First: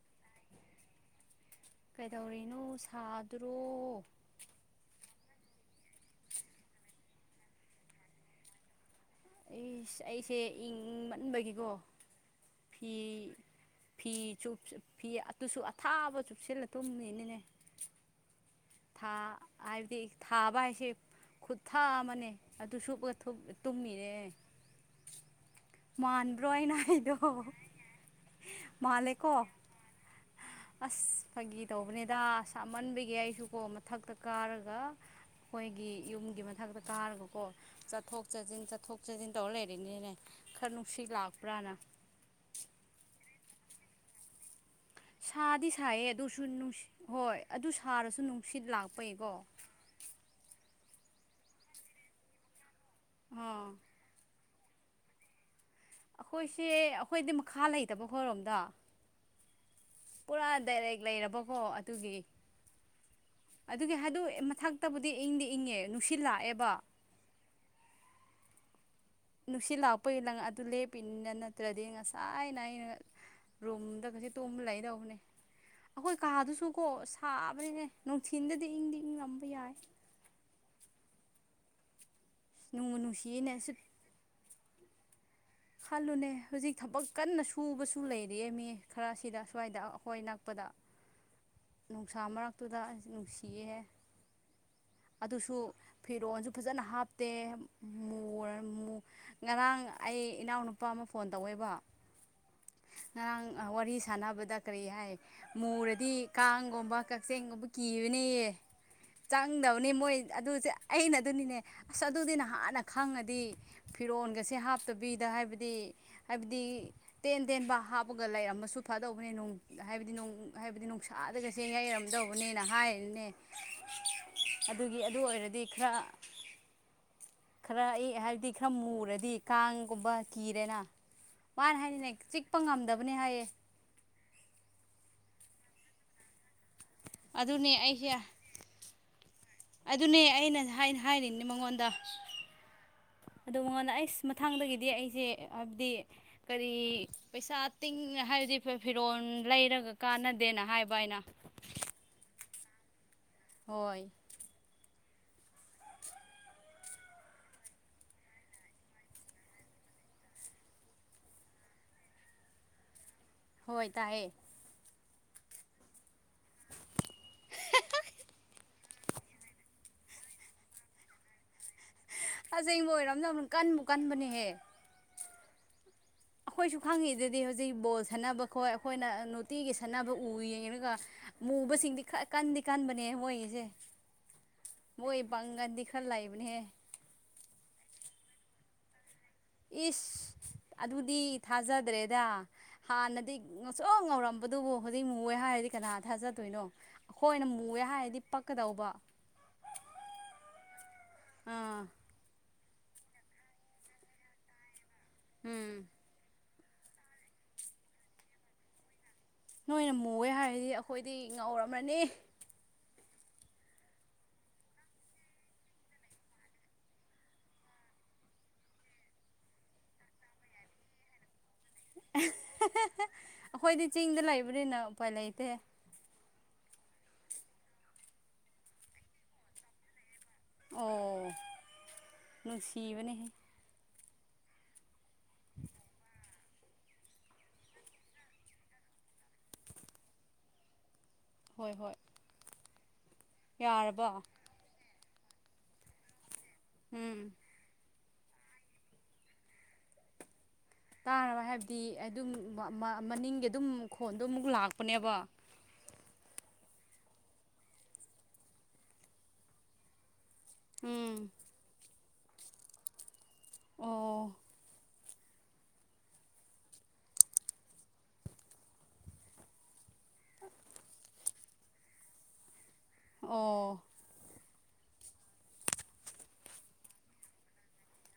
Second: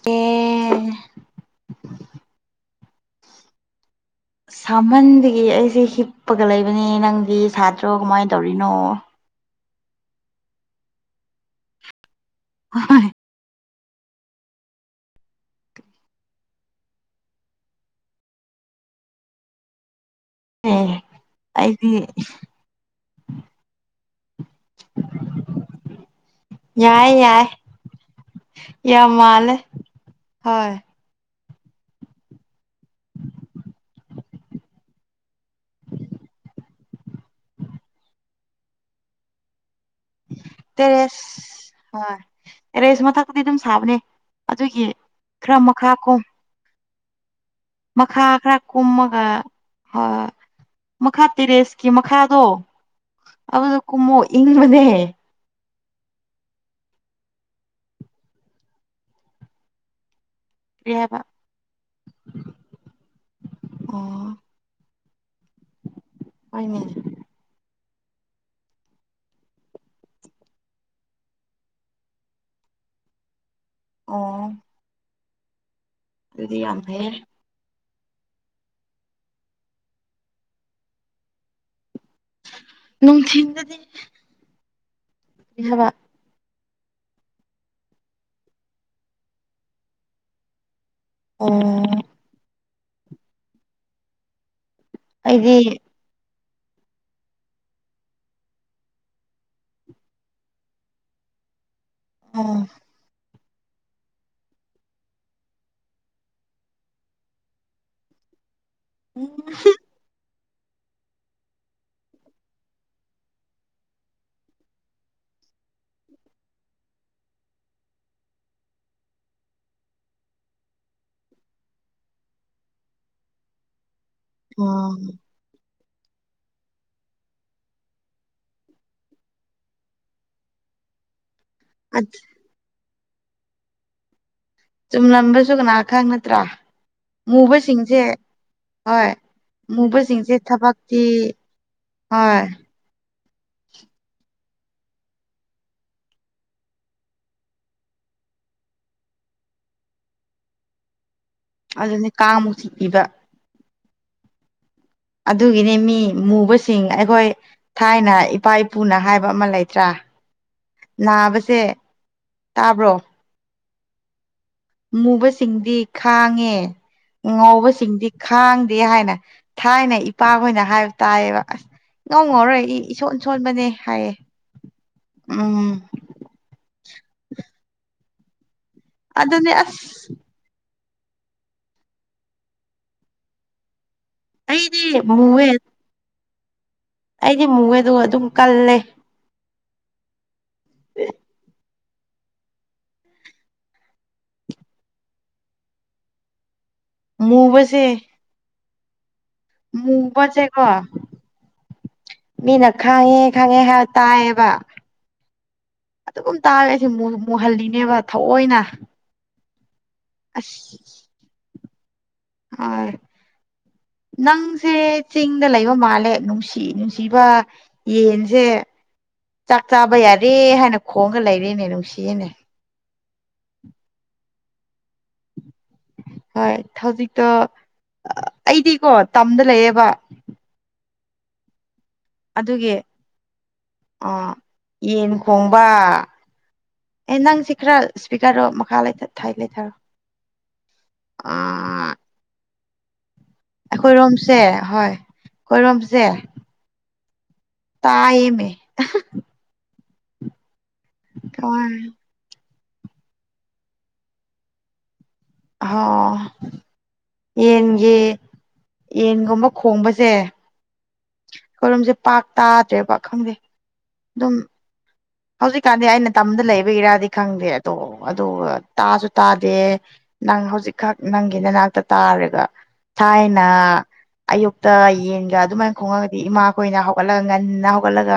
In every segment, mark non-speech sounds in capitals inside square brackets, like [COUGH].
ꯑꯦ ꯀꯩꯗꯧꯔꯤꯅꯣ ꯁꯥꯗ꯭ꯔꯣ꯫ ꯁꯥꯃꯟꯕꯒꯤ ꯑꯩꯁꯦ ꯍꯤꯞꯄꯒ ꯂꯩꯕꯅꯦ ꯅꯪꯗꯤ ꯁꯥꯗ꯭ꯔꯣ ꯀꯃꯥꯏꯅ ꯇꯧꯔꯤꯅꯣ꯫ ꯑꯩꯁ ꯑꯩꯁꯦ ꯏꯪꯃꯟꯕꯒꯤꯀꯣ ꯐꯤ ꯐꯤ ꯆꯨꯞ ꯆꯨꯞ ꯐꯤ ꯑꯗꯨꯁꯨ ꯑꯊꯥꯕ ꯆꯨꯞꯁꯤꯜꯂ ꯇꯨꯝꯃꯤꯅꯤꯅꯦ꯫ ꯊꯥ ꯑꯗꯤ ꯊꯥꯕ ꯍꯥꯏꯁꯦ ꯑꯦ ꯈꯨꯠꯊꯥ ꯑꯩꯗꯤ ꯑꯃꯅꯦ ꯑꯗꯨ ꯁꯨꯞꯄꯒ ꯊꯨꯞ ꯇꯨꯝꯃꯤꯅꯦ꯫ ꯃꯥꯟꯕ꯭ꯔꯣ ꯑꯩꯅ ꯌꯥꯏ ꯍꯥꯢꯗꯣ ꯌꯥꯏ ꯌꯥꯝ ꯃꯥꯂꯦꯀꯣ꯫ ꯃꯥꯜꯂꯦ ꯍꯣꯏ ꯑꯁ ꯐꯥꯒꯤ ꯇꯧꯕꯅꯦꯗ ꯁꯥꯃꯟꯕꯒꯤ ꯑꯩꯁꯨ ꯀꯣ ꯃꯊꯛꯇ ꯀꯥꯔꯒ ꯈꯣꯏꯒꯤ ꯌꯨꯝꯒꯤ ꯃꯊꯛꯇ ꯀꯥꯔꯒꯀꯣ ꯆꯠꯊꯣꯛ ꯆꯠꯖꯤꯟ ꯆꯠꯊꯣꯛ ꯆꯠꯖꯤꯟ ꯇꯧꯔ ꯂꯩꯔꯤꯅꯤꯅꯦ꯫ ꯈꯔ ꯅꯨꯡꯁꯤꯠ ꯂꯥꯛꯄ꯭ꯔꯥꯅ ꯇꯦꯔꯦꯁ ꯍꯣꯏ ꯇꯦꯔꯦꯁ ꯃꯊꯛꯇꯗꯤ ꯑꯗꯨꯝ ꯁꯥꯕꯅꯦ ꯑꯗꯨꯒꯤ ꯈꯔ ꯁꯥꯗꯤ ꯃꯈꯥ ꯁꯥꯏꯌꯦ ꯀꯨꯝ ꯑꯗꯨꯁꯨ ꯅꯨꯡꯁꯤ ꯍꯣꯏ ꯑꯗꯨ ꯁꯥꯔꯁꯨ ꯃꯈꯥ ꯈꯔ ꯅꯨꯡꯁꯤꯠ ꯀꯨꯝꯃꯒ ꯂꯥꯛꯄꯩꯀꯣ꯫ ꯍꯣꯏ ꯍꯣꯢ ꯃꯈꯥ ꯇꯦꯔꯦꯁꯀꯤ ꯃꯈꯥꯗꯣ ꯑꯥ ꯑꯗꯨꯗ ꯀꯨꯝꯃꯣ ꯏꯪꯕꯅꯦ꯫ ꯑꯩꯈꯣꯏꯁꯦ ꯑꯩꯈꯣꯏꯗꯤ ꯃꯈꯥ ꯂꯩꯇꯕ ꯈꯣꯏꯔꯣꯝꯗ ꯄꯨꯔꯥ ꯀꯔꯤ ꯇꯦꯂꯦꯛ ꯍꯥꯏꯕ ꯂꯩꯔꯕꯀꯣ ꯑꯗꯨꯒꯤ ꯑꯗꯨꯒꯤ ꯍꯥꯏꯗꯣ ꯑꯣ ꯃꯊꯛ ꯇꯕꯨꯗꯤ ꯏꯪꯗꯤ ꯏꯪꯉꯦ ꯅꯨꯡꯁꯤꯠ ꯂꯥꯛꯑꯦꯕ ꯍꯣꯏꯅꯦ ꯅꯨꯡꯁꯤꯠ ꯂꯥꯛꯄꯒꯤ ꯂꯪ ꯑꯗꯨ ꯂꯦꯞꯄꯤꯅꯤꯅ ꯅꯠꯇ꯭ꯔꯗꯤ ꯉꯁꯥꯏꯅ ꯑꯩꯅ ꯔꯨꯝꯗ ꯑꯣ ꯀꯖꯤ ꯇꯨꯝ ꯂꯩꯗꯧꯕꯅꯦ ꯑꯈꯣꯏ ꯑꯗꯨꯗꯤ ꯌꯥꯝ ꯀꯥꯗꯨꯁꯨꯀꯣ ꯐꯩꯌꯦ ꯁꯥꯕꯅꯤꯅꯦ꯫ ꯅꯨꯡꯊꯤꯟꯗꯗꯤ ꯏꯪꯗꯤ ꯏꯪꯂꯝꯕ ꯌꯥꯏ꯫ ꯅꯣꯡꯕꯨ ꯅꯨꯡꯁꯤꯌꯦꯅꯦ ꯁꯨ ꯅꯨꯡꯊꯤꯟꯗꯗꯤ ꯍꯥꯕ ꯈꯜꯂꯨꯅꯦ ꯍꯧꯖꯤꯛ ꯊꯕꯛ ꯀꯟꯅ ꯁꯨꯕꯁꯨ ꯂꯩꯔꯤꯑꯦ ꯃꯤ ꯈꯔꯁꯤꯗ ꯁ꯭ꯋꯥꯏꯗ ꯑꯈꯣꯏ ꯅꯛꯄꯗ꯫ ꯑꯣ ꯅꯨꯡꯁꯥ ꯃꯔꯛꯇꯨꯗ ꯑꯁ ꯅꯨꯡꯁꯤꯌꯦ ꯑꯗꯨꯁꯨ ꯑꯩꯗꯤ ꯐꯤꯔꯣꯟꯁꯨ ꯐꯖꯅ ꯍꯥꯞꯇꯦ ꯃꯨꯔꯥ ꯃꯨ ꯉꯔꯥꯡ ꯑꯩ ꯏꯅꯥꯎꯅꯨꯄꯥ ꯑꯃ ꯐꯣꯟ ꯇꯧꯋꯦꯕ ꯑ ꯉꯔꯥꯡ ꯑ ꯋꯥꯔꯤ ꯁꯥꯟꯅꯕꯗ ꯀꯔꯤ ꯍꯥꯏ ꯃꯨꯔꯗꯤ ꯀꯥꯡꯒꯨꯝꯕ ꯀꯛꯆꯤꯡꯒꯨꯝꯕ ꯀꯤꯔꯅꯤꯌꯦ ꯈꯪꯗꯕꯅꯤ ꯃꯣꯏ ꯑꯗꯨꯁꯦ ꯑꯩꯅ ꯑꯗꯨꯅꯤꯅꯦ ꯑꯁ ꯑꯗꯨꯗꯤ ꯅꯍꯥꯟꯅ ꯈꯪꯉꯗꯤ ꯐꯤꯔꯣꯟꯒꯁꯦ ꯍꯥꯞꯇꯕꯤꯗ ꯍꯥꯏꯕꯗꯤ ꯍꯥꯏꯕꯗꯤ ꯇꯦꯟ ꯇꯦꯟꯕ ꯍꯥꯞꯄꯒ ꯂꯩꯥꯔꯝꯃꯁꯨ ꯐꯥꯗꯧꯕꯅꯦ ꯅꯣꯡ ꯍꯥꯏꯕꯗꯤ ꯅꯣꯡ ꯍꯥꯏꯕꯗꯤ ꯅꯨꯡꯁꯤꯠ ꯊꯥꯗꯒꯁꯦ ꯌꯩꯔꯝꯗꯧꯕꯅꯦꯅ ꯍꯥꯏꯔꯤꯅꯦ ꯎꯝ ꯑꯗꯨꯒꯤ ꯑꯗꯨ ꯑꯣꯏꯔꯗꯤ ꯈꯔ ꯈꯔ ꯏ ꯍꯥꯏꯕꯗꯤ ꯈꯔ ꯃꯨꯔꯗꯤ ꯀꯥꯡꯒꯨꯝꯕ ꯀꯤꯔꯦꯅ ꯃꯥꯅ ꯍꯥꯏꯅꯤꯅꯦ ꯆꯤꯛ ꯄ ꯉꯝꯗꯕꯅꯤ ꯍꯥꯏꯌꯦ꯫ ꯆꯨꯝꯂꯝꯕꯁꯨ ꯀꯅꯥ ꯈꯪ ꯅꯠꯇ꯭ꯔꯥ ꯑꯗꯨꯅꯦ ꯃꯨꯕꯁꯤꯡꯁꯦ ꯑꯩꯁꯦ ꯍꯣꯏ ꯑꯗꯨꯅꯦ ꯃꯨꯕꯁꯤꯡꯁꯦ ꯑꯩꯅ ꯍꯥꯏꯅ ꯊꯕꯛꯇꯤ ꯍꯣꯏ ꯑꯗꯨ ꯃꯉꯣꯟꯗ ꯑꯩꯁ ꯃꯊꯥꯡꯗꯒꯤꯗꯤ ꯑꯩꯁꯦ ꯍꯥꯏꯕꯗꯤ ꯀꯔꯤ ꯄꯩꯁꯥ ꯇꯤꯡ ꯍꯥꯏꯕꯗꯤ ꯐꯤꯔꯣꯜ ꯂꯩꯔꯒ ꯀꯥꯟꯅꯗꯦꯅ ꯍꯥꯏꯕ ꯑꯩꯅ꯫ ꯑꯗꯨꯅꯤ ꯀꯥꯡꯃꯨꯛ ꯊꯤ ꯏꯕ ꯍꯣꯏ ꯑꯗꯨꯒꯤꯅꯦ ꯃꯤ ꯃꯨꯕꯁꯤꯡ ꯑꯩꯈꯣꯏ ꯊꯥꯏꯅ ꯏꯄꯥ ꯏꯄꯨꯅ ꯍꯥꯏꯕ ꯑꯃ ꯂꯩꯇ꯭ꯔꯥ꯫ ꯅꯥꯕꯁꯦ ꯇꯥꯕ꯭ꯔꯣ ꯍꯣꯏ ꯇꯥꯏꯌꯦ ꯃꯨꯕꯁꯤꯡꯗꯤ ꯈꯥꯡꯉꯦ ꯉꯧꯕꯁꯤꯡꯗꯤ ꯈꯥꯡ ꯇꯤ ꯍꯥꯏꯅ ꯊꯥꯏꯅ ꯏꯄꯥꯈꯣꯏꯅ ꯍꯥꯏꯕ ꯇꯥꯏꯌꯦꯕ ꯑꯁ ꯉꯧ ꯉꯧꯔ ꯑꯁꯦꯡꯕ ꯏꯁꯣꯟ ꯑꯣꯏꯔꯝꯅ ꯁꯣꯟꯕꯅꯦ ꯀꯟꯕꯨ ꯍꯥꯏꯌꯦ ꯀꯟꯕꯅꯦꯍꯦ ꯎꯝ ꯑꯩꯈꯣꯏꯁꯨ ꯈꯪꯉꯤꯗꯨꯗꯤ ꯍꯧꯖꯤꯛ ꯕꯣꯜ ꯁꯥꯟꯅꯕ ꯈꯣꯏ ꯑꯩꯈꯣꯏꯅ ꯑꯗꯨꯅꯦ ꯅꯨꯇꯤꯒꯤ ꯑꯁ ꯁꯥꯟꯅꯕ ꯎ ꯌꯦꯡꯔꯒ ꯃꯨꯕꯁꯤꯡꯗꯤ ꯈꯔ ꯀꯟꯗꯤ ꯀꯟꯕꯅꯦ ꯃꯣꯏꯒꯤꯁꯦ ꯑꯩꯗꯤ ꯃꯣꯏ ꯃꯨꯋꯦ ꯄꯥꯡꯒꯟꯗꯤ ꯈꯔ ꯂꯩꯕꯅꯦꯍꯦ ꯑꯩꯗꯤ ꯃꯨꯏꯌꯦꯗꯣ ꯗꯨꯝ ꯀꯜꯂꯦ꯫ ꯏꯁ ꯑꯗꯨꯗꯤ ꯊꯥꯖꯗ꯭ꯔꯦꯗ ꯍꯥꯟꯅꯗꯤ ꯉꯧꯁꯣꯛ ꯉꯧꯔꯝꯕꯗꯨꯕꯨ ꯍꯧꯖꯤꯛ ꯃꯨꯌꯦ ꯍꯥꯏꯔꯗꯤ ꯀꯅꯥ ꯊꯥꯖꯗꯣꯏꯅꯣ ꯑꯈꯣꯏꯅ ꯃꯨꯑꯦ ꯃꯨꯕꯁꯦ ꯍꯥꯏꯔꯗꯤ ꯄꯛꯀꯗꯧꯕ ꯃꯨꯕꯁꯦ ꯀꯣ ꯑꯥ ꯃꯤꯅ ꯈꯥꯡꯉꯦ ꯈꯥꯡꯉꯦ ꯍꯥꯏꯕ ꯇꯥꯏꯌꯦꯕ ꯎꯝ ꯇꯥꯔꯦ ꯑꯩꯁꯦ ꯃꯨꯍꯜꯂꯤꯅꯦꯕ ꯊꯑꯣꯏꯅ ꯅꯣꯏꯅ ꯃꯨꯑꯦ ꯍꯥꯏꯔꯗꯤ ꯑꯩꯈꯣꯏꯗꯤ ꯉꯧꯔꯝꯃꯅꯤ ꯑꯥꯏ ꯅꯪꯁꯦ ꯆꯤꯡꯗ ꯂꯩꯕ ꯃꯥꯜꯂꯦ ꯅꯨꯡꯁꯤ ꯅꯨꯡꯁꯤꯕ ꯌꯦꯟꯁꯦ ꯆꯥꯛ ꯆꯥꯕ ꯌꯥꯔꯦ ꯍꯥꯏꯅ ꯈꯣꯡꯒ ꯂꯩꯔꯦꯅꯦ ꯅꯨꯡꯁꯤꯌꯦꯅꯦ ꯑꯦ ꯑꯩꯈꯣꯏꯗꯤ ꯆꯤꯡꯗ ꯂꯩꯕꯅꯤꯅ ꯎꯄꯥꯏ ꯂꯩꯇꯦ ꯍꯣꯏ ꯊꯧꯖꯤꯛꯇꯣ ꯑ ꯑꯩꯗꯤꯀꯣ ꯇꯝꯗ ꯂꯩꯌꯦꯕ ꯑꯣ ꯑꯗꯨꯒꯤ ꯅꯨꯡꯁꯤꯕꯅꯦꯍꯦ ꯑꯥ ꯌꯦꯟ ꯈꯣꯡꯕꯥ ꯑꯦ ꯅꯪꯁꯤ ꯈꯔ ꯏꯁꯄꯤꯀ꯭ꯔꯗꯣ ꯃꯈꯥ ꯂꯩ ꯊꯥꯏ ꯂꯩꯊꯥꯔꯣ ꯍꯣꯏ ꯍꯣꯢ ꯑꯩꯈꯣꯏꯔꯣꯝꯁꯦ ꯍꯣꯏ ꯑꯩꯈꯣꯏꯔꯣꯝꯁꯦ ꯍꯨꯝ ꯇꯥꯢꯌꯦꯃꯦ ꯇꯥꯔꯕ ꯍꯣꯏ ꯍꯥꯏꯕꯗꯤ ꯑꯗꯨꯝ ꯃꯅꯤꯡꯒꯤ ꯑꯗꯨꯝ ꯈꯣꯟꯗꯣ ꯑꯃꯨꯛ ꯂꯥꯛꯄꯅꯦꯕꯥ ꯍꯥꯎ ꯌꯦꯟꯒꯤ ꯌꯦꯟꯒꯨꯝꯕ ꯈꯣꯡꯕꯥꯁꯦ ꯎꯝ ꯑꯈꯣꯢꯂꯣꯝꯁꯦ ꯄꯥꯛ ꯇꯥꯗ꯭ꯔꯦꯕꯥ ꯈꯪꯗꯦ ꯑꯣ ꯑꯗꯨꯝ ꯍꯧꯖꯤꯛꯀꯥꯟꯗꯤ ꯑꯩꯅ ꯇꯝꯗ ꯂꯩꯕꯒꯤꯔꯗꯤ ꯈꯪꯗꯦ ꯑꯗꯣ ꯑꯗꯣ ꯇꯥꯁꯨ ꯇꯥꯗꯦ ꯅꯪ ꯍꯧꯖꯤꯛꯈꯛ ꯅꯪꯒꯤ ꯅꯥꯅꯥꯛꯇ ꯇꯥꯔꯒ ꯊꯥꯏꯅ ꯑꯣ ꯑꯌꯨꯛꯇ ꯌꯦꯟꯒ ꯑꯗꯨꯃꯥꯏꯅ ꯈꯣꯡꯉꯒꯗꯤ ꯏꯃꯥꯈꯣꯏꯅ ꯍꯧꯒꯠꯂꯥꯒ ꯉꯟꯅ ꯍꯧꯒꯠꯂꯥꯒ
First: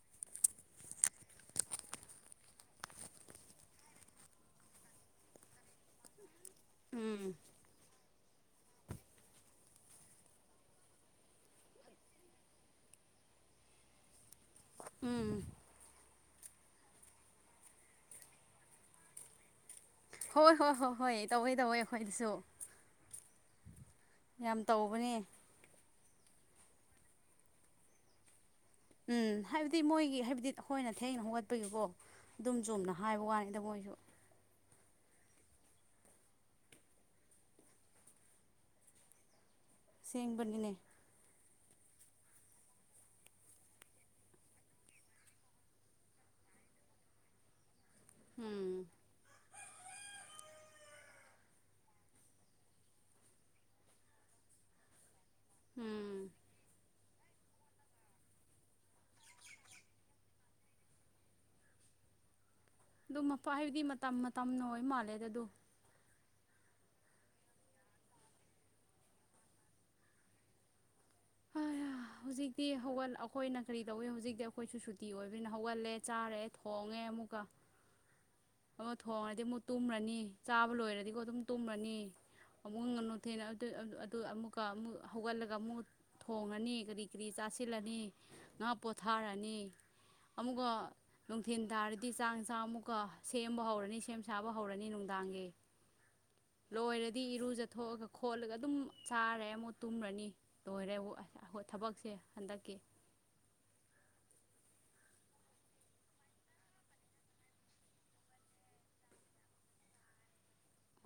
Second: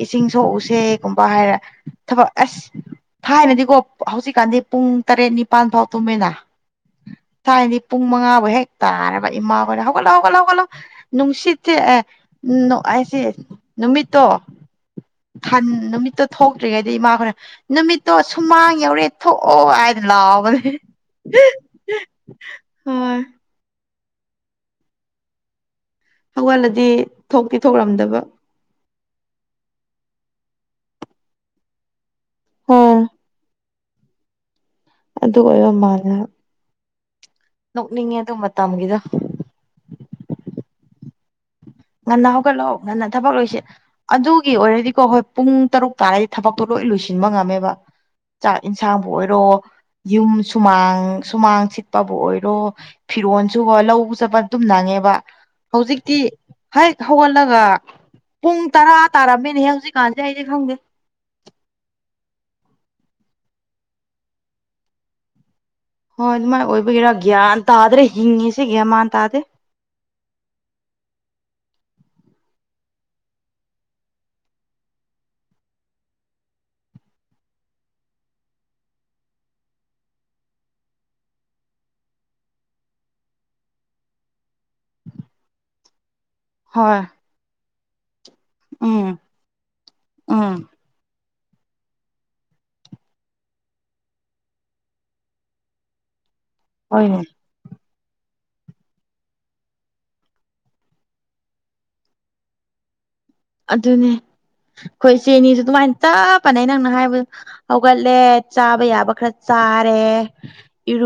ꯏꯁꯤꯡ ꯁꯣꯛꯎꯁꯦꯒꯨꯝꯕ ꯍꯥꯏꯔ ꯊꯕꯛ ꯑꯥꯁ ꯊꯥꯏꯅꯗꯤꯀꯣ ꯍꯧꯖꯤꯛꯀꯥꯟꯗꯤ ꯄꯨꯡ ꯇꯔꯦꯠ ꯅꯤꯄꯥꯜ ꯐꯥꯎ ꯇꯨꯝꯃꯦꯅꯥ ꯎꯝ ꯊꯥꯏꯅꯗꯤ ꯄꯨꯡ ꯃꯉꯥꯕꯨ ꯍꯦꯛ ꯇꯥꯔꯕ ꯏꯃꯥꯈꯣꯏꯅ ꯍꯧꯒꯠꯂꯣ ꯍꯧꯒꯠꯂꯣ ꯍꯧꯒꯠꯂꯣ ꯅꯨꯡꯁꯤꯠꯁꯦ ꯑꯦ [UNINTELLIGIBLE] ꯑꯩꯁꯦ ꯅꯨꯃꯤꯠꯇꯣ ꯎꯝ ꯊꯟ ꯅꯨꯃꯤꯠꯇꯣ ꯊꯣꯛꯇ꯭ꯔꯤꯉꯩꯗꯒꯤ ꯏꯃꯥꯈꯣꯢꯅ ꯅꯨꯃꯤꯠꯇꯣ ꯁꯨꯃꯥꯡ ꯌꯧꯔꯦ ꯊꯣꯛꯑꯣ ꯍꯥꯏ ꯍꯣꯏ ꯍꯣꯏ ꯂꯥꯎꯕꯅꯦ ꯍꯣꯏ ꯍꯣꯏ ꯇꯧꯋꯦ ꯇꯧꯋꯦ ꯑꯩꯈꯣꯏꯗꯁꯨ ꯍꯥ ꯌꯥꯝ ꯇꯧꯕꯅꯦ ꯍꯧꯒꯜꯂꯗꯤ ꯊꯣꯛꯇꯤ ꯊꯣꯛꯔꯝꯗꯕ ꯎꯝ ꯍꯥꯏꯕꯗꯤ ꯃꯣꯏꯒꯤ ꯍꯥꯏꯕꯗꯤ ꯑꯩꯈꯣꯏꯅ ꯊꯦꯡꯅ ꯍꯧꯒꯠꯄꯥꯒꯤꯀꯣ ꯑꯗꯨꯝ ꯆꯨꯝꯅ ꯍꯣꯏ ꯍꯥꯏꯕ ꯋꯥꯅꯤꯗ ꯃꯣꯏꯖꯨ ꯑꯗꯨꯒ ꯑꯩꯅ ꯃꯥꯜꯂꯦ ꯍꯥꯏ ꯅꯣꯛꯅꯤꯡꯉꯦ ꯑꯗꯨ ꯃꯇꯝꯒꯤꯗꯣ ꯁꯦꯡꯕꯥꯅꯤꯅꯦ ꯉꯟꯅ ꯍꯧꯒꯠꯂꯣ ꯉꯟꯅ ꯊꯕꯛ ꯂꯣꯏꯁꯦ ꯑꯗꯨꯒꯤ ꯑꯣꯏꯔꯗꯤꯀꯣ ꯍꯣꯏ ꯄꯨꯡ ꯇꯔꯨꯛ ꯇꯥꯔꯗꯤ ꯊꯕꯛꯇꯣ ꯂꯣꯏ ꯂꯣꯏꯁꯤꯟꯕ ꯉꯝꯃꯦꯕꯥ ꯆꯥꯛ ꯎꯝ ꯏꯟꯁꯥꯡꯕꯨ ꯑꯣꯏꯔꯣ ꯌꯨꯝ ꯁꯨꯃꯥꯡ ꯁꯨꯃꯥꯡ ꯁꯤꯠꯄꯥꯕꯨ ꯑꯣꯏꯔꯣ ꯐꯤꯔꯣꯟꯁꯨꯀꯣ ꯂꯧꯕ ꯆꯠꯄ ꯑꯗꯨꯝ ꯅꯪꯉꯦꯕꯥ ꯍꯧꯖꯤꯛꯇꯤ ꯎꯝ ꯍꯦꯛ ꯍꯧꯒꯠꯂꯒ ꯄꯨꯡ ꯇꯔꯥ ꯇꯥꯔꯝꯃꯦꯅꯦꯍꯦ ꯍꯧꯖꯤꯛꯀꯥꯟꯁꯦ ꯑꯩꯗꯤ ꯈꯪꯗꯦ ꯑꯗꯨ ꯃꯄꯥ ꯍꯥꯏꯕꯗꯤ ꯃꯇꯝ ꯃꯇꯝꯅ ꯑꯣꯏ ꯃꯥꯜꯂꯦꯗꯥ ꯑꯗꯨ ꯍꯣꯏ ꯑꯗꯨꯃꯥꯏ ꯑꯣꯏꯕꯒꯤꯔꯥ ꯒ꯭ꯌꯥꯟ ꯇꯥꯗ꯭ꯔꯦ ꯍꯤꯡꯉꯤꯁꯦ ꯒ꯭ꯌꯥꯟ ꯃꯥꯟ ꯇꯥꯗꯦ ꯍꯩꯌꯥ ꯍꯧꯖꯤꯛꯇꯤ ꯍꯧꯒꯠ ꯑꯩꯈꯣꯏꯅ ꯀꯔꯤ ꯇꯧꯋꯦ ꯍꯧꯖꯤꯛꯇꯤ ꯑꯩꯈꯣꯏꯁꯨ ꯁꯨꯇꯤ ꯑꯣꯏꯕꯅꯤꯅꯥ ꯍꯧꯒꯠꯂꯦ ꯆꯥꯔꯦ ꯊꯣꯡꯉꯦ ꯑꯃꯨꯛꯀꯥ ꯑꯃ ꯊꯣꯡꯉꯗꯤ ꯑꯃꯨꯛ ꯇꯨꯝꯔꯥꯅꯤ ꯆꯥꯕ ꯂꯣꯏꯔꯗꯤꯀꯣ ꯑꯗꯨꯝ ꯇꯨꯝꯔꯅꯤ ꯑꯃꯨꯛ [UNINTELLIGIBLE] ꯑꯃꯨꯛꯀ ꯑꯃꯨꯛ ꯍꯧꯒꯠꯂꯒ ꯑꯃꯨꯛ ꯊꯣꯡꯔꯅꯤ ꯍꯣꯏ ꯀꯔꯤ ꯀꯔꯤ ꯆꯥꯁꯤꯜꯂꯅꯤ ꯉꯥꯛ ꯎꯝ ꯄꯣꯊꯥꯔꯅꯤ ꯎꯝ ꯑꯃꯨꯛꯀꯥ ꯅꯨꯡꯊꯤꯟ ꯇꯥꯔꯗꯤ ꯆꯥꯛ ꯏꯟꯁꯥꯡ ꯑꯃꯨꯛꯀꯥ ꯁꯦꯝꯕ ꯍꯧꯔꯅꯤ ꯁꯦꯝ ꯁꯥꯕ ꯍꯧꯔꯅꯤ ꯅꯨꯡꯗꯥꯡꯒꯤ ꯍꯣꯏꯅꯦ ꯂꯣꯏꯔꯗꯤ ꯏꯔꯨꯖꯥꯊꯣꯛꯑꯥꯒꯥ ꯈꯣꯠꯂꯒ ꯑꯗꯨꯝ ꯆꯥꯔꯦ ꯑꯃꯨꯛ ꯇꯨꯝꯔꯅꯤ ꯂꯣꯏꯔꯦ ꯋꯣꯑꯦ ꯊꯕꯛꯁꯦ ꯍꯟꯗꯛꯀꯤ ꯑꯗꯨꯅꯦ ꯑꯈꯣꯏ ꯏꯆꯦꯅꯤꯁꯨ ꯑꯗꯨꯃꯥꯏꯅ ꯇꯞ ꯃꯥꯟꯅꯦ ꯅꯪꯅ ꯍꯥꯏꯕꯗ ꯍꯧꯒꯠꯂꯦ ꯆꯥꯕ ꯌꯥꯕ ꯈꯔ ꯆꯥꯔꯦ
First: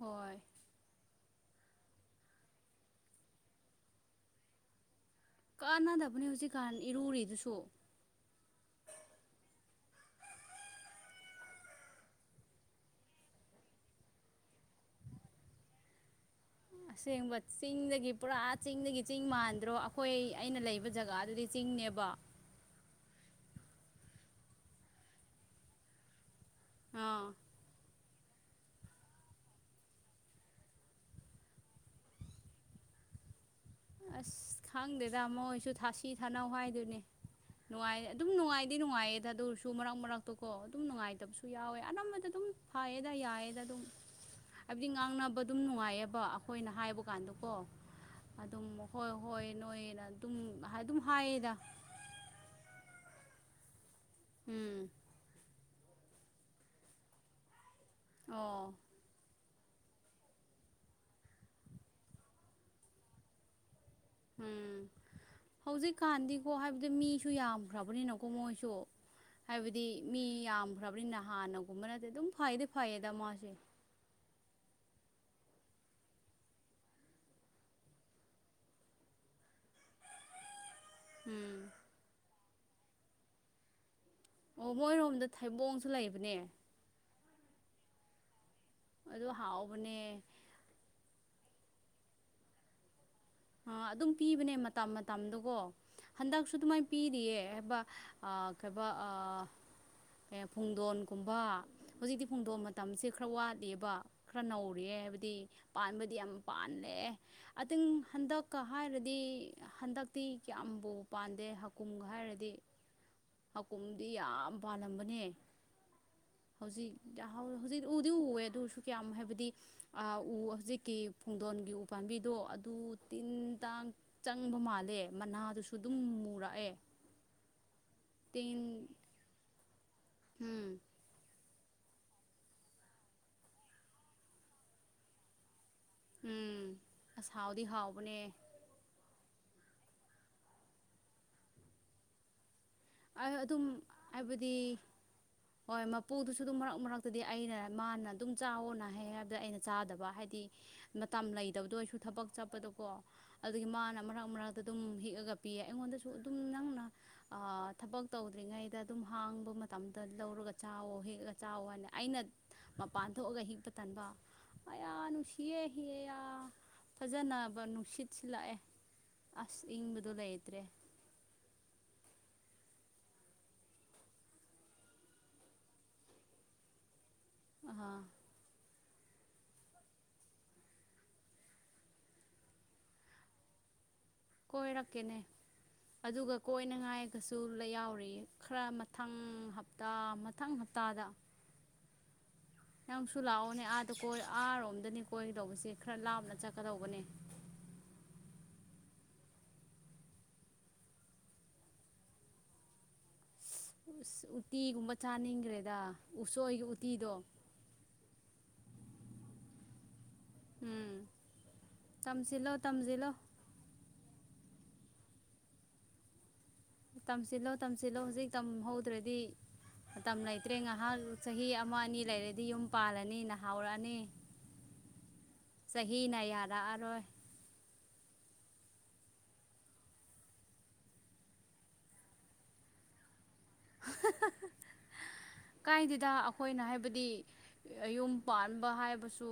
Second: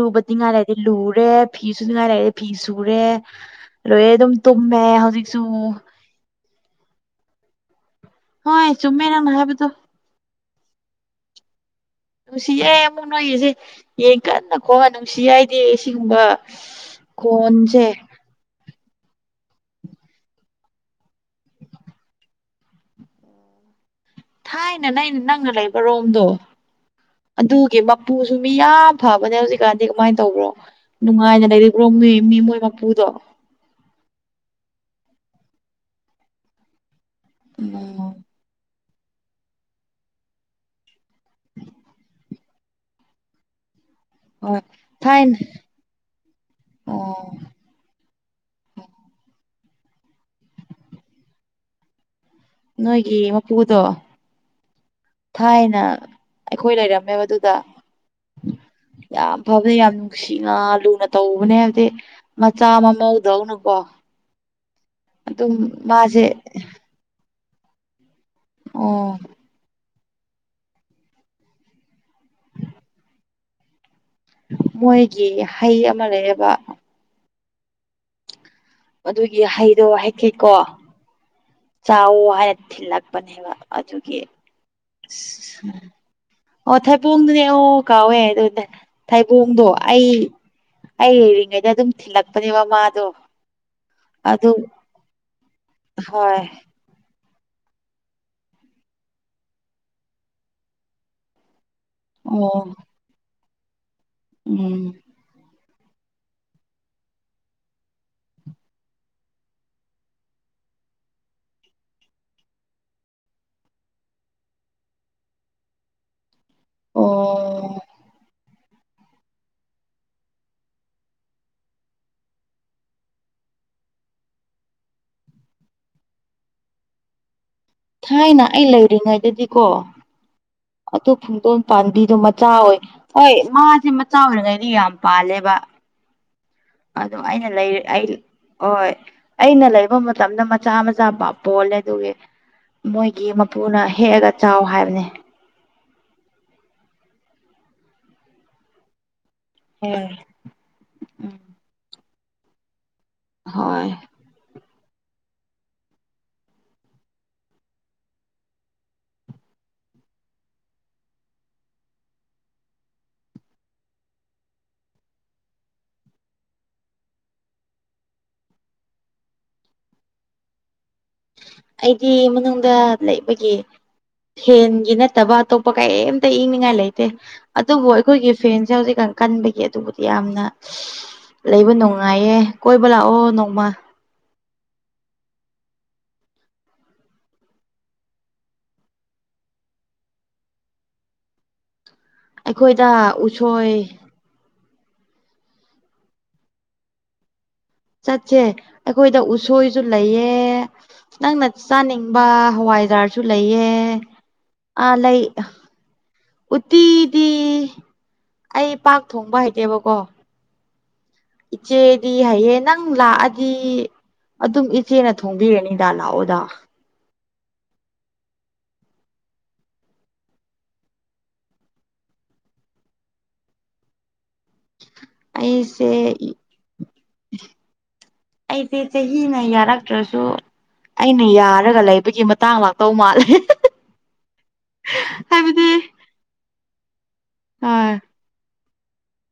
ꯍꯣꯏ ꯂꯩ ꯂꯨꯔꯦ ꯐꯤ ꯁꯨꯅꯤꯡꯉꯥꯏ ꯂꯩꯔ ꯐꯤ ꯁꯨꯔꯦ ꯂꯣꯏꯔꯦ ꯑꯗꯨꯝ ꯇꯨꯝꯃꯦ ꯍꯧꯖꯤꯛ ꯀꯥꯟꯅꯗꯕꯅꯤ ꯍꯧꯖꯤꯛꯀꯥꯟ ꯏꯔꯨꯔꯤꯗꯨꯁꯨ ꯍꯣꯏ ꯆꯨꯝꯃꯦ ꯅꯪꯅ ꯍꯥꯏꯕꯗꯨ ꯅꯨꯡꯁꯤꯌꯦ ꯑꯃꯨꯛ ꯅꯣꯏꯒꯤꯁꯦ ꯌꯦꯟ ꯀꯟꯅ ꯈꯣꯡꯉ ꯅꯨꯡꯁꯤꯌꯦ ꯑꯩꯗꯤ ꯁꯤꯒꯨꯝꯕ ꯑꯁꯦꯡꯕ ꯈꯣꯟꯁꯦ ꯆꯤꯡꯗꯒꯤ ꯄꯨꯔꯥ ꯆꯤꯡꯗꯒꯤ ꯆꯤꯡ ꯃꯥꯟꯗ꯭ꯔꯣ ꯑꯈꯣꯏ ꯑꯩꯅ ꯂꯩꯕ ꯖꯒꯥꯗꯨꯗꯤ ꯆꯤꯡꯅꯦꯕ ꯊꯥꯏꯅ ꯅꯩꯅ ꯅꯪꯅ ꯂꯩꯕ ꯔꯣꯝꯗꯣ ꯑꯥ ꯑꯗꯨꯒꯤ ꯃꯄꯨꯁꯨ ꯃꯤ ꯌꯥꯝ ꯐꯕꯅꯦ ꯍꯧꯖꯤꯛꯀꯥꯟꯗꯤ ꯀꯃꯥꯏꯅ ꯇꯧꯕ꯭ꯔꯣ ꯅꯨꯡꯉꯥꯏꯅ ꯂꯩꯔꯤꯕ꯭ꯔꯣ ꯃꯤ ꯃꯤ ꯃꯣꯏ ꯃꯄꯨꯗꯣ ꯑꯁ ꯈꯪꯗꯦꯗ ꯃꯣꯏꯁꯨ ꯊꯥꯁꯤ ꯊꯥꯅꯧ ꯍꯥꯏꯗꯨꯅꯦ ꯎꯝ ꯅꯨꯡꯉꯥꯏ ꯑꯗꯨꯝ ꯅꯨꯡꯉꯥꯏ ꯗꯤ ꯅꯨꯡꯉꯥꯏꯌꯦꯗ ꯑꯗꯨ ꯑꯣꯏꯔꯁꯨ ꯃꯔꯛ ꯃꯔꯛꯇꯀꯣ ꯑꯗꯨꯝ ꯅꯨꯡꯉꯥꯏꯇꯕꯁꯨ ꯌꯥꯎꯋꯦ ꯑꯅꯝꯕꯗ ꯑꯗꯨꯝ ꯐꯌꯦꯗ ꯌꯥꯏꯌꯦꯗ ꯑꯗꯨꯝ ꯍꯣꯏ ꯍꯥꯏꯕꯗꯤ ꯊꯥꯏꯅ ꯉꯥꯡꯅꯕ ꯑꯗꯨꯝ ꯅꯨꯡꯉꯥꯏꯌꯦꯕ ꯑꯈꯣꯏꯅ ꯍꯥꯏꯕ ꯑꯣ ꯀꯥꯟꯗꯀꯣ ꯑꯗꯨꯝ ꯍꯣꯏ ꯍꯣꯏ ꯅꯣꯏꯅ ꯑꯗꯨꯝ ꯍꯥ ꯑꯗꯨꯝ ꯍꯥꯏꯌꯦꯗ ꯅꯣꯏꯒꯤ ꯃꯄꯨꯗꯣ ꯎꯝ ꯊꯥꯏꯅ ꯑꯩꯈꯣꯏ ꯂꯩꯔꯝꯃꯦꯕ ꯑꯗꯨꯗ ꯑꯣ ꯌꯥꯝ ꯐꯕꯅꯤ ꯌꯥꯝ ꯅꯨꯡꯁꯤꯅ ꯂꯨꯅ ꯇꯧꯕꯅꯦ ꯍꯥꯏꯕꯗꯤ ꯃꯆꯥ ꯃꯃꯧ ꯗꯧꯅꯀꯣ ꯎꯝ ꯍꯧꯖꯤꯛꯀꯥꯟꯗꯤꯀꯣ ꯍꯥꯏꯕ ꯗꯤ ꯃꯤꯁꯨ ꯌꯥꯝꯈ꯭ꯔꯕꯅꯤꯅꯀꯣ ꯃꯣꯏꯁꯨ ꯑꯣ ꯍꯥꯏꯕꯗꯤ ꯃꯤ ꯌꯥꯝꯈ꯭ꯔꯕꯅꯤꯅ ꯍꯥꯟꯅꯒꯨꯝꯕ ꯅꯠꯇꯦ ꯑꯗꯨꯝ ꯐꯩꯗꯤ ꯐꯩꯌꯦꯗ ꯃꯥꯁꯦ ꯃꯣꯏꯒꯤ ꯍꯩ ꯑꯃ ꯂꯩꯌꯦꯕ ꯑꯗꯨꯒꯤ ꯍꯩꯗꯣ ꯍꯦꯛꯀꯦꯀꯣ ꯎꯝ ꯆꯥꯎ ꯍꯥꯏꯅ ꯊꯤꯜꯂꯛꯄꯅꯦꯕ ꯑꯗꯨꯒꯤ ꯑꯣ ꯃꯣꯏꯔꯣꯝꯗ ꯑꯁ ꯊꯩꯕꯣꯡꯁꯨ ꯂꯩꯕꯅꯦ ꯑꯣ ꯊꯩꯕꯣꯡꯗꯨꯅꯦ ꯑꯣ ꯀꯥꯎꯋꯦ ꯑꯗꯨꯅꯦ ꯑꯗꯨ ꯊꯩꯕꯣꯡꯗꯣ ꯍꯥꯎꯕꯅꯦ ꯑꯩ ꯑꯩ ꯂꯩꯔꯤꯉꯩꯗ ꯑꯗꯨꯝ ꯊꯤꯜꯂꯛꯄꯅꯦꯕ ꯃꯗꯣ ꯑ ꯑꯗꯨꯝ ꯄꯤꯕꯅꯦ ꯃꯇꯝ ꯃꯇꯝꯗꯨꯀꯣ ꯍꯣꯏ ꯍꯟꯗꯛꯁꯨ ꯑꯗꯨꯃꯥꯏ ꯄꯤꯔꯤꯌꯦ ꯍꯥꯏꯕ ꯑ ꯀꯩꯕ ꯑ ꯀꯩ ꯄꯨꯡꯗꯣꯟꯀꯨꯝꯕ ꯍꯧꯖꯤꯛꯇꯤ ꯑꯣ ꯄꯨꯡꯗꯣꯟ ꯃꯇꯝꯁꯦ ꯈꯔ ꯋꯥꯠꯂꯤꯌꯦꯕ ꯈꯔ ꯅꯧꯔꯤ ꯎꯝ ꯍꯥꯏꯕꯗꯤ ꯄꯥꯟꯕꯗꯤ ꯌꯥꯝ ꯄꯥꯜꯂꯦ ꯑꯇꯤꯡ ꯍꯟꯗꯛꯀ ꯍꯥꯏꯔꯗꯤ ꯍꯟꯗꯛꯇꯤ ꯀꯌꯥꯝꯕꯨ ꯄꯥꯟꯗꯦ ꯍꯀꯨꯝꯒ ꯍꯥꯏꯔꯗꯤ ꯍꯀꯨꯝꯗꯤ ꯌꯥꯝ ꯄꯥꯜꯂꯝꯕꯅꯦ ꯍꯧꯖꯤꯛ ꯌꯥꯍꯧ ꯑꯣ ꯍꯧꯖꯤꯛ ꯎꯗꯤ ꯎꯋꯦ ꯑꯗꯨꯔꯁꯨ ꯀꯌꯥꯝ ꯍꯥꯏꯕꯗꯤ ꯑ ꯎ ꯍꯧꯖꯤꯛꯀꯤ ꯄꯨꯡꯗꯣꯟꯒꯤ ꯎ ꯄꯥꯝꯕꯤꯗꯣ ꯑꯗꯨ ꯇꯤꯟ ꯇꯥꯡ ꯆꯪꯕ ꯃꯥꯜꯂꯦ ꯃꯅꯥꯗꯨꯁꯨ ꯑꯗꯨꯝ ꯃꯨꯔꯛꯑꯦ ꯊꯥꯏꯅ ꯇꯤꯟ ꯑꯩ ꯂꯩꯔꯤꯉꯩꯗꯗꯤꯀꯣ ꯎꯝ ꯑꯇꯣ ꯐꯨꯡꯇꯣꯟ ꯄꯥꯝꯕꯤꯗꯣ ꯃꯆꯥ ꯑꯣꯏ ꯍꯣꯏ ꯃꯥꯁꯦ ꯃꯆꯥ ꯑꯣꯏꯔꯤꯉꯩꯗꯤ ꯌꯥꯝ ꯄꯥꯜꯂꯦꯕ ꯎꯝ ꯑꯗꯣ ꯑꯁ ꯑꯩꯅ ꯍꯥꯎꯗꯤ ꯂꯩ ꯑꯩ ꯍꯥꯎꯕꯅꯦ ꯑꯣꯏ ꯑꯩꯅ ꯂꯩꯕ ꯃꯇꯝꯗ ꯃꯆꯥ ꯃꯆꯥ ꯄ ꯄꯣꯜꯂꯦ ꯑꯗꯨꯒꯤ ꯃꯣꯏꯒꯤ ꯑꯗꯨꯝ ꯃꯄꯨꯅ ꯍꯦꯛꯑꯒ ꯍꯥꯏꯕꯗꯤ ꯆꯥꯎ ꯍꯥꯏꯕꯅꯦ꯫ ꯍꯣꯏ ꯃꯄꯨꯗꯨꯁꯨ ꯑꯗꯨꯝ ꯃꯔꯛ ꯃꯔꯛꯇꯗꯤ ꯑꯩꯅ ꯃꯥꯅ ꯑꯗꯨꯝ ꯆꯥꯑꯣꯅ ꯍꯥꯏꯑꯦ ꯑꯗ ꯑꯩꯅ ꯆꯥꯗꯕ ꯍꯣꯏ ꯍꯥꯏꯗꯤ ꯃꯇꯝ ꯎꯝ ꯂꯩꯇꯕꯗꯣ ꯑꯩꯁꯨ ꯊꯕꯛ ꯆꯠꯄꯗꯣꯀꯣ ꯑꯗꯨꯒꯤ ꯍꯣꯏ ꯃꯥꯅ ꯃꯔꯛ ꯃꯔꯛ ꯑꯗꯨꯝ ꯍꯦꯛꯑꯒ ꯄꯤꯌꯦ ꯑꯩꯉꯣꯟꯗꯁꯨ ꯑꯗꯨꯝ ꯅꯪꯅ ꯑꯥ ꯊꯕꯛ ꯇꯧꯗ꯭ꯔꯤꯉꯩꯗ ꯑꯗꯨꯝ ꯍꯥꯡꯕ ꯃꯇꯝꯗ ꯂꯧꯔꯒ ꯆꯥꯋꯣ ꯍꯦꯛꯑꯒ ꯆꯥꯎꯋꯣꯅ ꯑꯩꯅ ꯃꯄꯥꯟ ꯊꯣꯛꯑꯒ ꯍꯦꯛꯄ ꯇꯟꯕ ꯑꯌꯥ ꯅꯨꯡꯁꯤꯌꯦ ꯍꯤꯑꯦ ꯌꯥ ꯐꯖꯅꯕ ꯅꯨꯡꯁꯤꯠ ꯁꯤꯜꯂꯛꯑꯦ ꯑꯁ ꯏꯪꯕꯗꯣ ꯂꯩꯇ꯭ꯔꯦ꯫ ꯑꯩꯗꯤ ꯃꯅꯨꯡꯗ ꯂꯩꯕꯒꯤ ꯐꯦꯟꯒꯤ ꯅꯠꯇꯕ ꯑꯇꯣꯞꯄ ꯀꯩꯝꯇ ꯏꯪꯅꯤꯡꯉꯥꯏ ꯂꯩꯇꯦ ꯑꯗꯨꯕꯨ ꯑꯥ ꯑꯩꯈꯣꯏꯒꯤ ꯐꯦꯟꯁꯦ ꯍꯧꯖꯤꯛꯀꯥꯟ ꯀꯟꯕꯒꯤ ꯑꯗꯨꯕꯨꯗꯤ ꯌꯥꯝꯅ ꯂꯩꯕ ꯅꯨꯡꯉꯥꯏꯌꯦ ꯀꯣꯏꯕ ꯂꯥꯛꯑꯣ ꯅꯣꯡꯃ ꯀꯣꯏꯔꯛꯀꯦꯅꯦ꯫ ꯑꯗꯨꯒ ꯀꯣꯏꯅꯉꯥꯏꯒꯁꯨ ꯂꯩ ꯌꯥꯎꯔꯤꯑꯦ ꯈ꯭ꯔꯥ ꯃꯊꯪ ꯍꯞ ꯇꯥ ꯃꯊꯪ ꯍꯞꯇꯥꯗ ꯑꯩꯈꯣꯏꯗ ꯅꯪꯁꯨ ꯂꯥꯛꯑꯣꯅꯦ ꯎꯁꯣꯏ ꯑꯥꯗꯣ ꯀꯣꯏ ꯑꯥꯔꯣꯝꯗꯅꯤ ꯀꯣꯏꯒꯗꯧꯕꯁꯦ ꯈ꯭ꯔꯥ ꯂꯥꯞꯅ ꯆꯠꯀꯗꯧꯕꯅꯦ ꯆꯠꯁꯦ ꯑꯩꯈꯣꯏꯗ ꯎꯁꯣꯏꯁꯨ ꯂꯩꯌꯦ꯫ ꯅꯪꯅ ꯆꯥꯅꯤꯡꯕ ꯍꯋꯥꯏꯖꯥꯔ ꯁꯨ ꯂꯩꯌꯦ ꯑꯁ ꯑ ꯎꯇꯤꯒꯨꯝꯕ ꯂꯩ ꯆꯥꯅꯤꯡꯈ꯭ꯔꯦꯗ ꯎꯁꯣꯏꯒꯤ ꯎꯇꯤꯗꯣ ꯎꯠꯇꯤꯗꯤ ꯑꯩ ꯄꯥꯛ ꯊꯣꯡꯕ ꯍꯩꯇꯦꯕꯀꯣ ꯎꯝ ꯏꯆꯦꯗꯤ ꯇꯝꯁꯤꯜꯂꯣ ꯍꯩꯌꯦ ꯅꯪ ꯇꯝꯁꯤꯜꯂꯣ ꯂꯥꯛꯑ ꯗꯤ ꯑꯗꯨꯝ ꯏꯆꯦꯅ ꯊꯣꯡꯕꯤꯔꯅꯤꯗ ꯂꯥꯛꯑꯣꯗ꯫ ꯇꯝꯁꯤꯜꯂꯣ ꯇꯝꯁꯤꯜꯂꯣ ꯍꯧꯖꯤꯛ ꯇꯝꯍꯧꯗ꯭ꯔꯗꯤ ꯃꯇꯝ ꯂꯩꯇ꯭ꯔꯦ ꯉꯍꯥꯟ ꯆꯍꯤ ꯑꯃ ꯑꯅꯤ ꯂꯩꯔꯗꯤ ꯌꯨꯝ ꯄꯥꯜꯂꯅꯤ ꯅꯍꯥꯎꯔꯛꯑꯅꯤ [INAUDIBLE] ꯑꯩꯁꯦ ꯆꯍꯤꯅ ꯌꯥꯔꯛꯑꯔꯣꯏ ꯑꯩꯗꯤ ꯆꯍꯤꯅ ꯌꯥꯔꯛꯇ꯭ꯔꯁꯨ ꯑꯩꯅ ꯌꯥꯔꯒ ꯂꯩꯕꯒꯤ ꯃꯇꯥꯡ ꯂꯥꯛꯇꯧ ꯃꯥꯜꯂꯦ ꯍꯥꯏꯕꯗꯤ ꯀꯥꯏꯗꯦꯗ ꯑꯈꯣꯏꯅ ꯍꯥꯏꯕꯗꯤ ꯑꯥ ꯌꯨꯝ ꯄꯥꯟ ꯕ ꯍꯥꯏꯕꯁꯨ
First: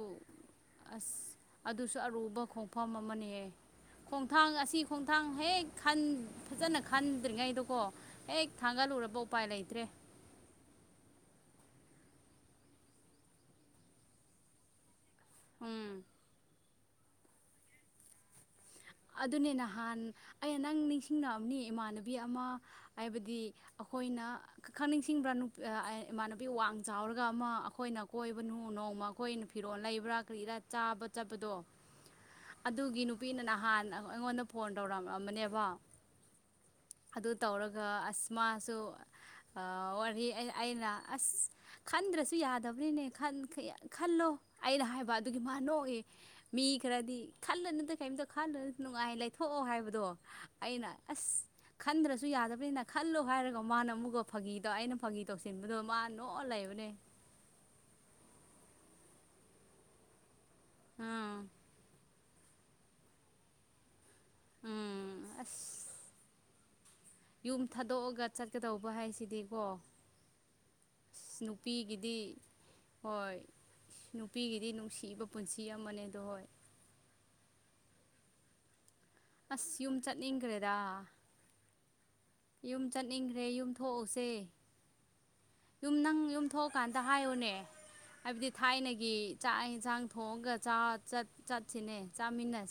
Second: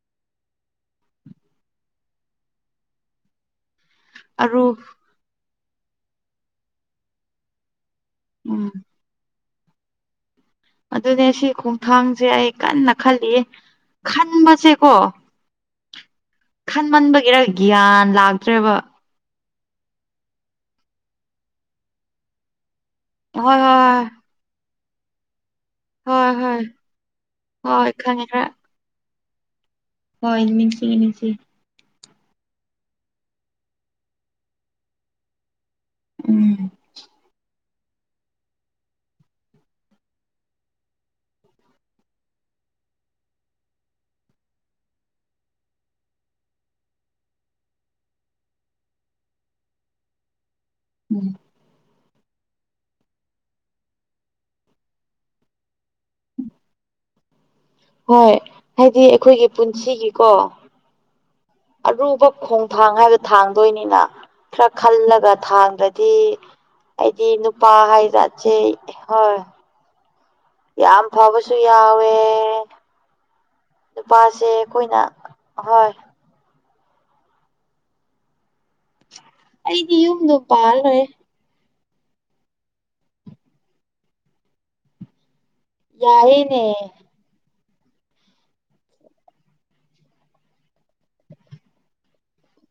ꯑꯁ ꯑꯗꯨꯁꯨ ꯑꯔꯨꯕ ꯈꯣꯡꯐꯝ ꯑꯃꯅꯦꯍꯦ ꯈꯣꯡꯊꯥꯡ ꯑꯔꯨ ꯑꯁꯤ ꯈꯣꯡꯊꯥꯡ ꯍꯦꯛ ꯈꯟ ꯐꯖꯅ ꯈꯟꯗ꯭ꯔꯤꯉꯩꯗꯀꯣ ꯍꯦꯡ ꯎꯝ ꯊꯥꯡꯒꯠꯂꯨꯔꯕ ꯎꯄꯥꯏ ꯂꯩꯇ꯭ꯔꯦ꯫ ꯑꯗꯨꯅꯦ ꯁꯤ ꯈꯣꯡꯊꯥꯡꯁꯦ ꯑꯩ ꯀꯟꯅ ꯈꯜꯂꯤꯌꯦ ꯈꯟꯕꯁꯦꯀꯣ ꯎꯝ ꯈꯟꯃꯟꯕꯒꯤꯔ ꯒ꯭ꯌꯥꯟ ꯂꯥꯛꯇ꯭ꯔꯦꯕ ꯑꯗꯨꯅꯦ ꯅꯍꯥꯟ ꯑꯩꯅ ꯅꯪ ꯅꯤꯡꯁꯤꯡꯑꯝꯅꯤ ꯏꯃꯥꯟꯅꯕꯤ ꯑꯃ ꯍꯥꯏꯕꯗꯤ ꯍꯣꯏ ꯍꯣꯏ ꯑꯩꯈꯣꯏꯅ ꯈ ꯈꯪ ꯅꯤꯡꯁꯤꯡꯕ꯭ꯔꯥ ꯅꯨ ꯑ ꯑꯩ ꯍꯣꯏ ꯏꯃꯥꯟꯅꯕꯤ ꯍꯣꯏ ꯋꯥꯡ ꯆꯥꯎꯔꯒ ꯑꯃ ꯍꯣꯏ ꯑꯩꯈꯣꯏꯅ ꯈꯪꯉꯦ ꯈꯔ ꯀꯣꯏꯕꯅꯨ ꯅꯣꯡꯃ ꯑꯩꯈꯣꯏꯅ ꯐꯤꯔꯣꯜ ꯂꯩ ꯕ꯭ꯔꯥ ꯍꯣꯏ ꯀ꯭ꯔꯤꯔꯥ ꯅꯤꯡꯁꯤꯡꯉꯦ ꯆꯥꯕ ꯅꯤꯡꯁꯤꯡꯉꯦ ꯆꯠꯄꯗꯣ꯫ ꯑꯗꯨꯒꯤ ꯅꯨꯄꯤꯅ ꯅꯍꯥꯟ ꯑ ꯑꯩꯉꯣꯟꯗ ꯐꯣꯟ ꯇꯧꯔꯝꯑꯝꯕꯅꯦꯕ꯫ ꯎꯝ ꯑꯗꯨ ꯇꯧꯔꯒ ꯑꯁ ꯃꯥꯁꯨ ꯑꯥ ꯋꯥꯔꯤ ꯑꯩ ꯑꯩꯅ ꯑꯁ ꯈꯟꯗ꯭ꯔꯁꯨ ꯌꯥꯗꯕꯅꯤꯅꯦ ꯈꯟ ꯈꯌ ꯈꯜꯂꯣ ꯑꯩꯅ ꯍꯥꯏꯕ ꯑꯗꯨꯒꯤ ꯃꯥ ꯅꯣꯛꯏꯌꯦ ꯃꯤ ꯈ꯭ꯔꯗꯤ ꯈꯜꯂꯨꯅꯨꯗ꯫ ꯀꯩꯝꯇ ꯈꯟꯗꯦꯗ ꯅꯨꯡꯉꯥꯏ ꯂꯩꯊꯣꯛꯑꯣ ꯍꯥꯏꯕꯗꯣ ꯑꯩꯅ ꯎꯝ ꯑꯁ ꯈꯟꯗ꯭ꯔꯁꯨ ꯌꯥꯗꯕꯅꯤꯅ ꯈꯜꯂꯣ ꯍꯥꯏꯔꯒ ꯃꯥꯅ ꯑꯃꯨꯛꯀ ꯐꯥꯒꯤꯗꯣ ꯑꯩꯅ ꯐꯥꯒꯤ ꯇꯧꯁꯤꯟꯕꯗꯣ ꯃꯥ ꯅꯣꯛꯑ ꯂꯩꯕꯅꯦ ꯍꯣꯏ ꯍꯥꯏꯗꯤ ꯑꯩꯈꯣꯏꯒꯤ ꯄꯨꯟꯁꯤꯒꯤꯀꯣ ꯎꯝ ꯑꯔꯨꯕ ꯈꯣꯡꯊꯥꯡ ꯍꯥꯏꯕ ꯊꯥꯡꯗꯣꯏꯅꯤꯅ ꯈ꯭ꯔ ꯎꯝ ꯈꯜꯂꯒ ꯑꯁ ꯊꯥꯡꯗ꯭ꯔꯗꯤ ꯑꯩꯗꯤ ꯌꯨꯝ ꯅꯨꯄꯥ ꯍꯥꯏ ꯊꯥꯗꯣꯛꯑꯒ ꯖꯥꯠꯁꯦ ꯆꯠꯀꯗꯧꯕ ꯍꯣꯏ ꯍꯥꯏꯁꯤꯗꯤꯀꯣ ꯌꯥꯝ ꯑꯁ ꯐꯕꯁꯨ ꯌꯥꯎꯋꯦ ꯅꯨꯄꯤꯒꯤꯗꯤ ꯍꯣꯏ ꯅꯨꯄꯥꯁꯦ ꯅꯨꯄꯤꯒꯤꯗꯤ ꯑꯩꯈꯣꯏꯅ ꯅꯨꯡꯁꯤꯕ ꯄꯨꯟꯁꯤ ꯍꯣꯏ ꯑꯃꯅꯦꯗꯣ ꯍꯣꯏ ꯑꯁ ꯑꯩꯗꯤ ꯌꯨꯝ ꯌꯨꯝꯗꯣ ꯆꯠꯅꯤꯡꯈ꯭ꯔꯦꯗ ꯄꯥꯜꯂꯣꯏ ꯌꯨꯝ ꯆꯠꯅꯤꯡꯈ꯭ꯔꯦ ꯌꯨꯝ ꯊꯣꯛꯎꯁꯦ ꯌꯨꯝ ꯅꯪ ꯌꯨꯝ ꯌꯥꯏꯌꯦꯅꯦ ꯊꯣꯛꯑꯀꯥꯟꯗ ꯍꯥꯏꯌꯨꯅꯦ ꯍꯥꯏꯕꯗꯤ ꯊꯥꯏꯅꯒꯤ ꯆꯥꯛ ꯏꯟꯁꯥꯡ ꯊꯣꯡꯉꯒ ꯆꯠ ꯆꯠꯁꯤꯅꯦ ꯆꯥꯃꯤꯟꯅꯁꯤ